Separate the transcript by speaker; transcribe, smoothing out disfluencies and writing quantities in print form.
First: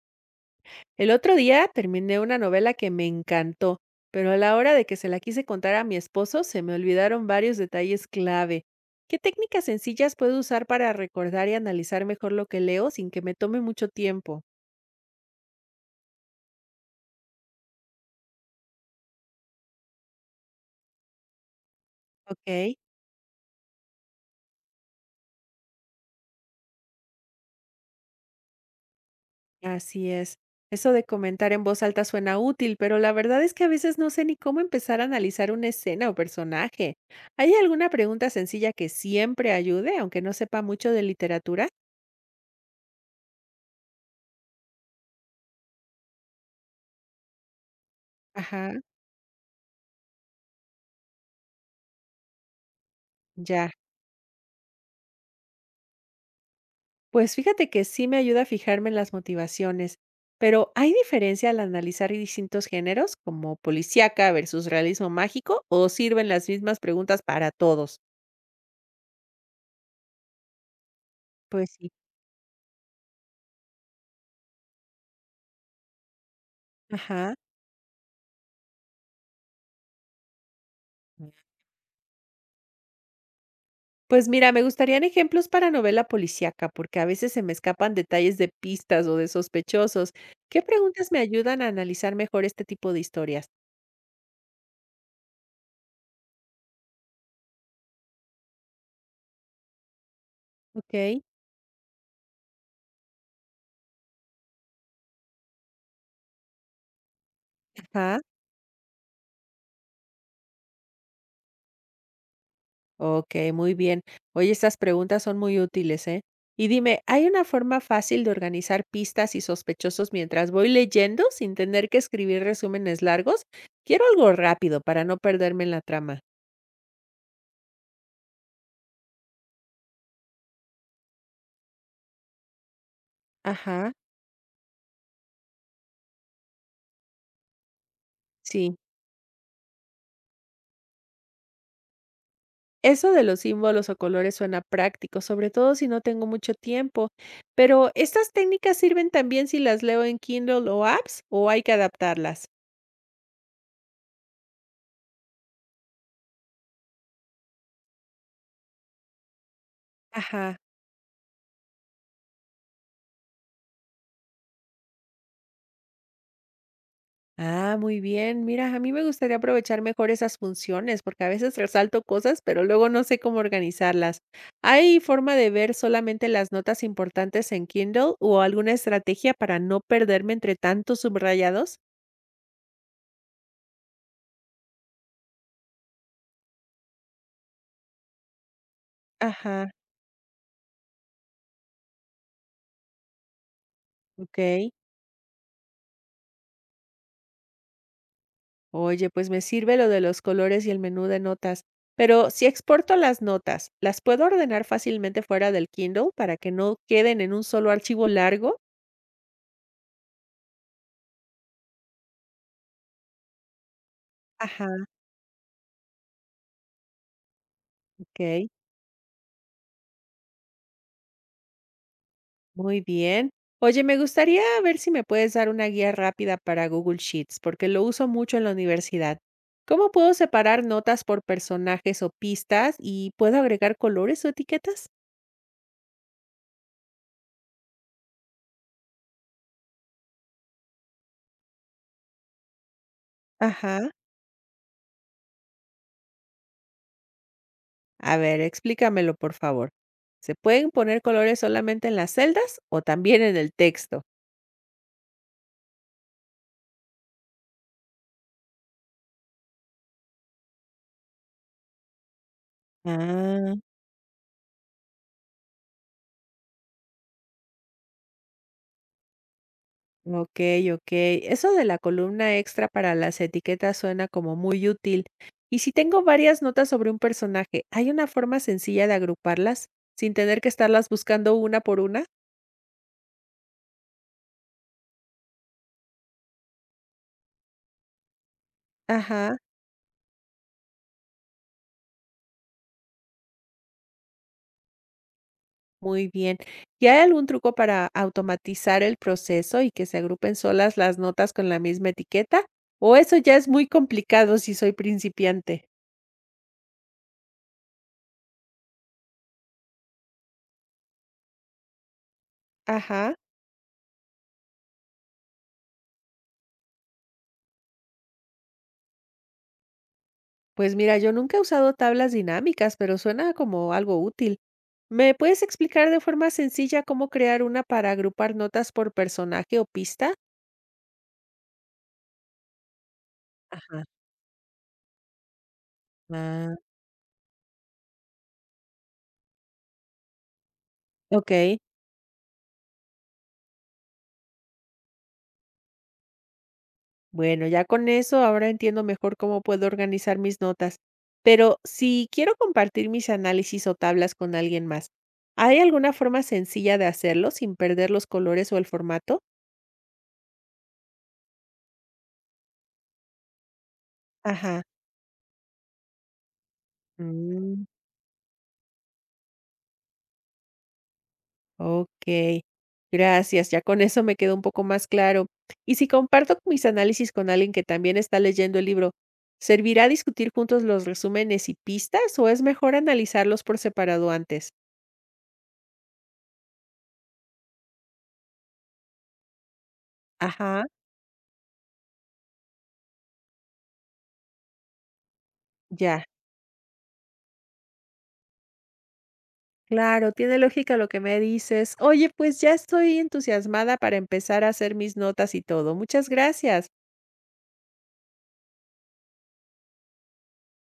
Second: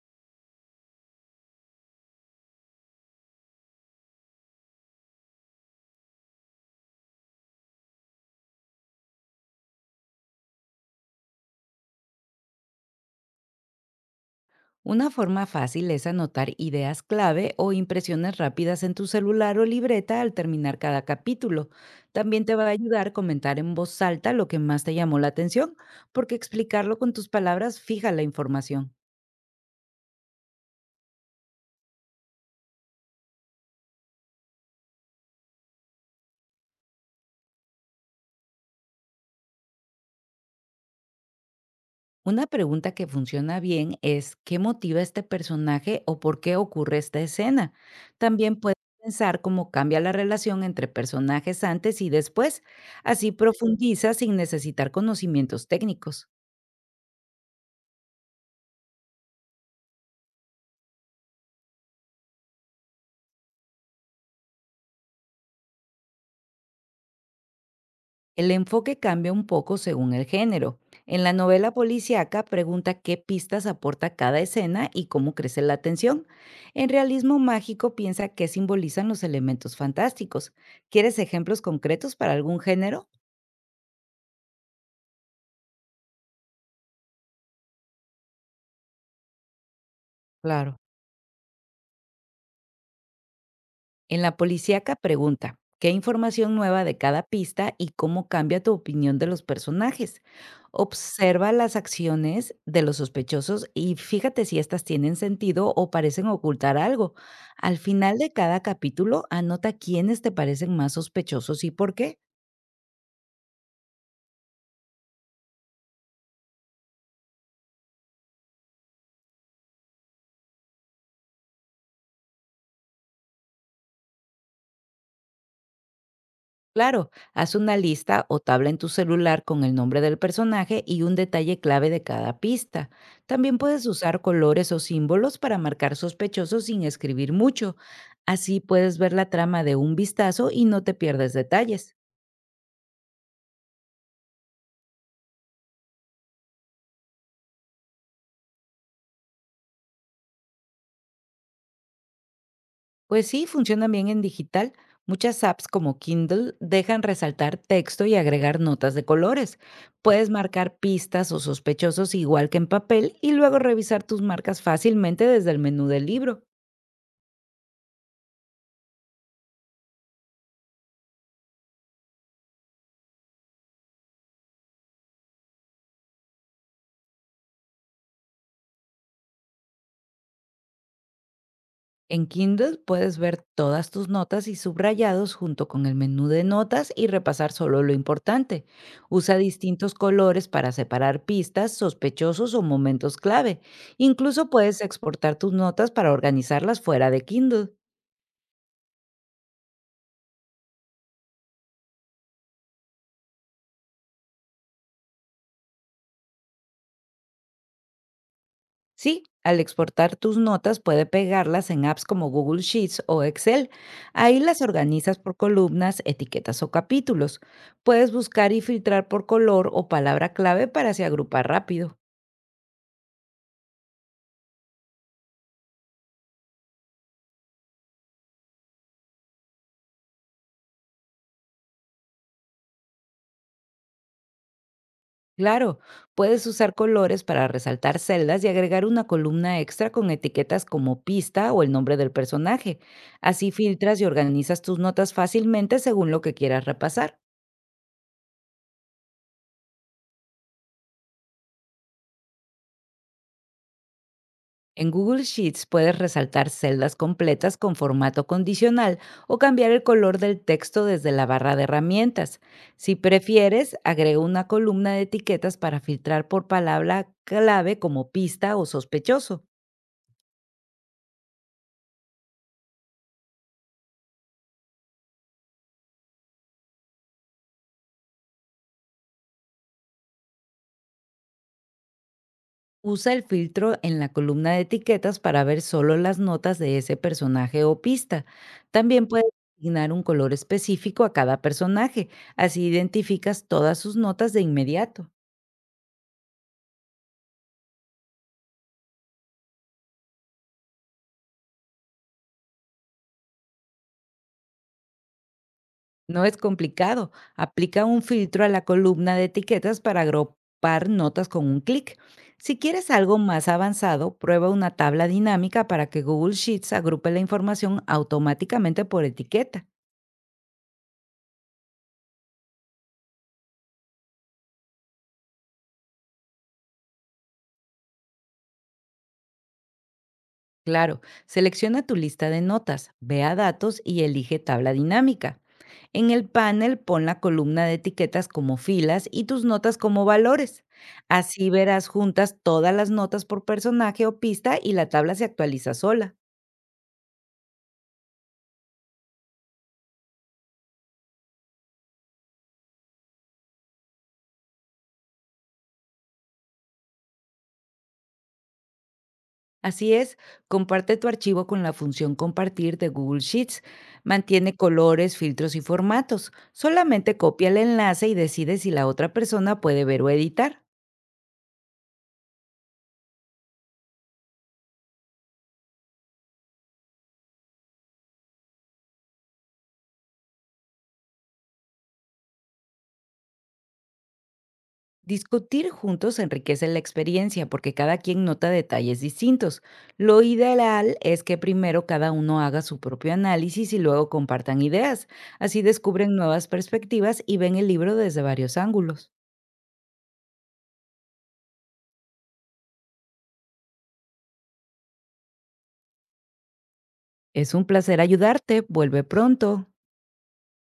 Speaker 1: El otro día terminé una novela que me encantó, pero a la hora de que se la quise contar a mi esposo se me olvidaron varios detalles clave. ¿Qué técnicas sencillas puedo usar para recordar y analizar mejor lo que leo sin que me tome mucho tiempo?
Speaker 2: Una forma fácil es anotar ideas clave o impresiones rápidas en tu celular o libreta al terminar cada capítulo. También te va a
Speaker 1: Ok.
Speaker 2: ayudar comentar en voz alta lo que más te llamó la atención, porque explicarlo con tus palabras fija la información.
Speaker 1: Así es. Eso de comentar en voz alta suena útil, pero la verdad es que a veces no sé ni cómo empezar a analizar una escena o personaje. ¿Hay alguna pregunta sencilla que siempre ayude, aunque no sepa mucho de literatura?
Speaker 2: Una pregunta que funciona bien es ¿qué motiva a este personaje o por qué ocurre esta escena? También
Speaker 1: Ajá,
Speaker 2: puedes pensar cómo cambia la relación entre personajes antes y después. Así
Speaker 1: ya.
Speaker 2: profundiza sin necesitar conocimientos técnicos.
Speaker 1: Pues fíjate que sí me ayuda a fijarme en las motivaciones, pero ¿hay diferencia al analizar distintos géneros, como policíaca versus realismo mágico, o sirven las mismas preguntas para todos?
Speaker 2: El enfoque cambia un poco según el género. En la
Speaker 1: Pues
Speaker 2: novela
Speaker 1: sí.
Speaker 2: policíaca pregunta qué pistas aporta cada escena y cómo crece la tensión. En
Speaker 1: Ajá.
Speaker 2: realismo mágico piensa qué simbolizan los elementos fantásticos. ¿Quieres ejemplos concretos para algún género?
Speaker 1: Pues mira, me gustarían ejemplos para novela policíaca, porque a veces se me escapan detalles de pistas o de sospechosos. ¿Qué
Speaker 2: Claro.
Speaker 1: preguntas me ayudan a analizar mejor este tipo de historias?
Speaker 2: En la policíaca pregunta, ¿qué información nueva de cada pista y cómo cambia tu opinión de los personajes?
Speaker 1: Ok.
Speaker 2: Observa las acciones de los sospechosos y fíjate si estas tienen sentido o parecen ocultar algo. Al final
Speaker 1: Ajá.
Speaker 2: de cada capítulo, anota quiénes te parecen más sospechosos y por qué.
Speaker 1: Okey, muy bien. Oye, estas preguntas son muy útiles, ¿eh? Y dime, ¿hay una forma fácil de organizar pistas y sospechosos mientras voy leyendo, sin tener que escribir resúmenes largos? Quiero algo rápido para no perderme en la trama.
Speaker 2: Claro, haz una lista o tabla en tu celular con el nombre del personaje y un detalle clave de cada pista. También puedes
Speaker 1: Ajá.
Speaker 2: usar colores o símbolos para marcar sospechosos sin escribir mucho. Así
Speaker 1: Sí,
Speaker 2: puedes ver la trama de un vistazo y no te pierdes detalles.
Speaker 1: eso de los símbolos o colores suena práctico, sobre todo si no tengo mucho tiempo. Pero, ¿estas técnicas sirven también si las leo en Kindle o apps, o hay que adaptarlas?
Speaker 2: Pues sí, funciona bien en digital. Muchas apps como Kindle dejan resaltar texto y agregar notas de colores. Puedes
Speaker 1: Ajá.
Speaker 2: marcar pistas o sospechosos igual que en papel y luego revisar tus marcas fácilmente desde el menú del libro.
Speaker 1: Ah, muy bien. Mira, a mí me gustaría aprovechar mejor esas funciones, porque a veces resalto cosas, pero luego no sé cómo organizarlas. ¿Hay forma de ver solamente las notas importantes en Kindle o alguna estrategia para no perderme entre tantos subrayados?
Speaker 2: En Kindle puedes ver todas tus notas y subrayados junto con el menú de notas y repasar solo lo importante. Usa
Speaker 1: Ajá,
Speaker 2: distintos colores para separar pistas, sospechosos o momentos clave. Incluso
Speaker 1: ok.
Speaker 2: puedes exportar tus notas para organizarlas fuera de Kindle.
Speaker 1: Oye, pues me sirve lo de los colores y el menú de notas. Pero si exporto las notas, ¿las puedo ordenar fácilmente fuera del Kindle para que no queden en un solo archivo largo?
Speaker 2: Sí, al exportar tus notas puede pegarlas en apps como Google Sheets o Excel. Ahí las
Speaker 1: Ajá,
Speaker 2: organizas por columnas, etiquetas o capítulos. Puedes
Speaker 1: ok.
Speaker 2: buscar y filtrar por color o palabra clave para así agrupar rápido.
Speaker 1: Muy bien. Oye, me gustaría ver si me puedes dar una guía rápida para Google Sheets, porque lo uso mucho en la universidad. ¿Cómo puedo separar notas por personajes o pistas y puedo agregar colores o etiquetas?
Speaker 2: Claro, puedes usar colores para resaltar celdas y agregar una columna extra con etiquetas como pista o el nombre del personaje. Así
Speaker 1: Ajá.
Speaker 2: filtras y organizas tus notas fácilmente según lo que quieras repasar.
Speaker 1: A ver, explícamelo, por favor. ¿Se pueden poner colores solamente en las celdas o también en el texto?
Speaker 2: En Google Sheets puedes resaltar celdas completas con formato condicional o cambiar el color del texto desde la barra de herramientas. Si
Speaker 1: Ah.
Speaker 2: prefieres, agrega una columna de etiquetas para filtrar por palabra clave como pista o sospechoso.
Speaker 1: Okey, okey. Eso de la columna extra para las etiquetas suena como muy útil. Y si tengo varias notas sobre un personaje, ¿hay una forma sencilla de agruparlas sin tener que estarlas buscando una por una?
Speaker 2: Usa el filtro en la columna de etiquetas para ver solo las notas de ese personaje o pista. También puedes
Speaker 1: Ajá,
Speaker 2: asignar un color específico a cada personaje, así identificas todas sus notas de inmediato.
Speaker 1: muy bien. ¿Y hay algún truco para automatizar el proceso y que se agrupen solas las notas con la misma etiqueta? ¿O eso ya es muy complicado si soy principiante?
Speaker 2: No es complicado, aplica un filtro a la columna de etiquetas para agrupar notas con un clic. Si quieres
Speaker 1: Ajá.
Speaker 2: algo más avanzado, prueba una tabla dinámica para que Google Sheets agrupe la información automáticamente por etiqueta.
Speaker 1: Pues mira, yo nunca he usado tablas dinámicas, pero suena como algo útil. ¿Me puedes explicar de forma sencilla cómo crear una para agrupar notas por personaje o pista?
Speaker 2: Claro, selecciona tu lista de notas, ve a datos
Speaker 1: Ajá.
Speaker 2: y elige tabla dinámica. En el
Speaker 1: Ah.
Speaker 2: panel pon la columna de etiquetas como filas y tus notas como valores.
Speaker 1: Ok,
Speaker 2: Así verás juntas todas las notas por personaje o pista y la tabla se actualiza sola.
Speaker 1: bueno, ya con eso ahora entiendo mejor cómo puedo organizar mis notas. Pero si quiero compartir mis análisis o tablas con alguien más, ¿hay alguna forma sencilla de hacerlo sin perder los colores o el formato?
Speaker 2: Así es, comparte tu archivo con la función compartir de Google Sheets. Mantiene
Speaker 1: Ajá.
Speaker 2: colores, filtros y formatos. Solamente copia el
Speaker 1: Mm.
Speaker 2: enlace y decide si la otra persona puede ver o editar.
Speaker 1: Okey, gracias, ya con eso me quedó un poco más claro. Y si comparto mis análisis con alguien que también está leyendo el libro, ¿servirá discutir juntos los resúmenes y pistas o es mejor analizarlos por separado antes?
Speaker 2: Discutir juntos enriquece la experiencia porque cada quien nota detalles distintos. Lo
Speaker 1: Ajá.
Speaker 2: ideal es que primero cada uno haga su propio análisis y luego compartan ideas. Así
Speaker 1: Ya,
Speaker 2: descubren nuevas perspectivas y ven el libro desde varios ángulos.
Speaker 1: claro, tiene lógica lo que me dices. Oye, pues ya estoy entusiasmada para empezar a hacer mis notas y todo. Muchas gracias.
Speaker 2: Es un placer ayudarte. Vuelve pronto.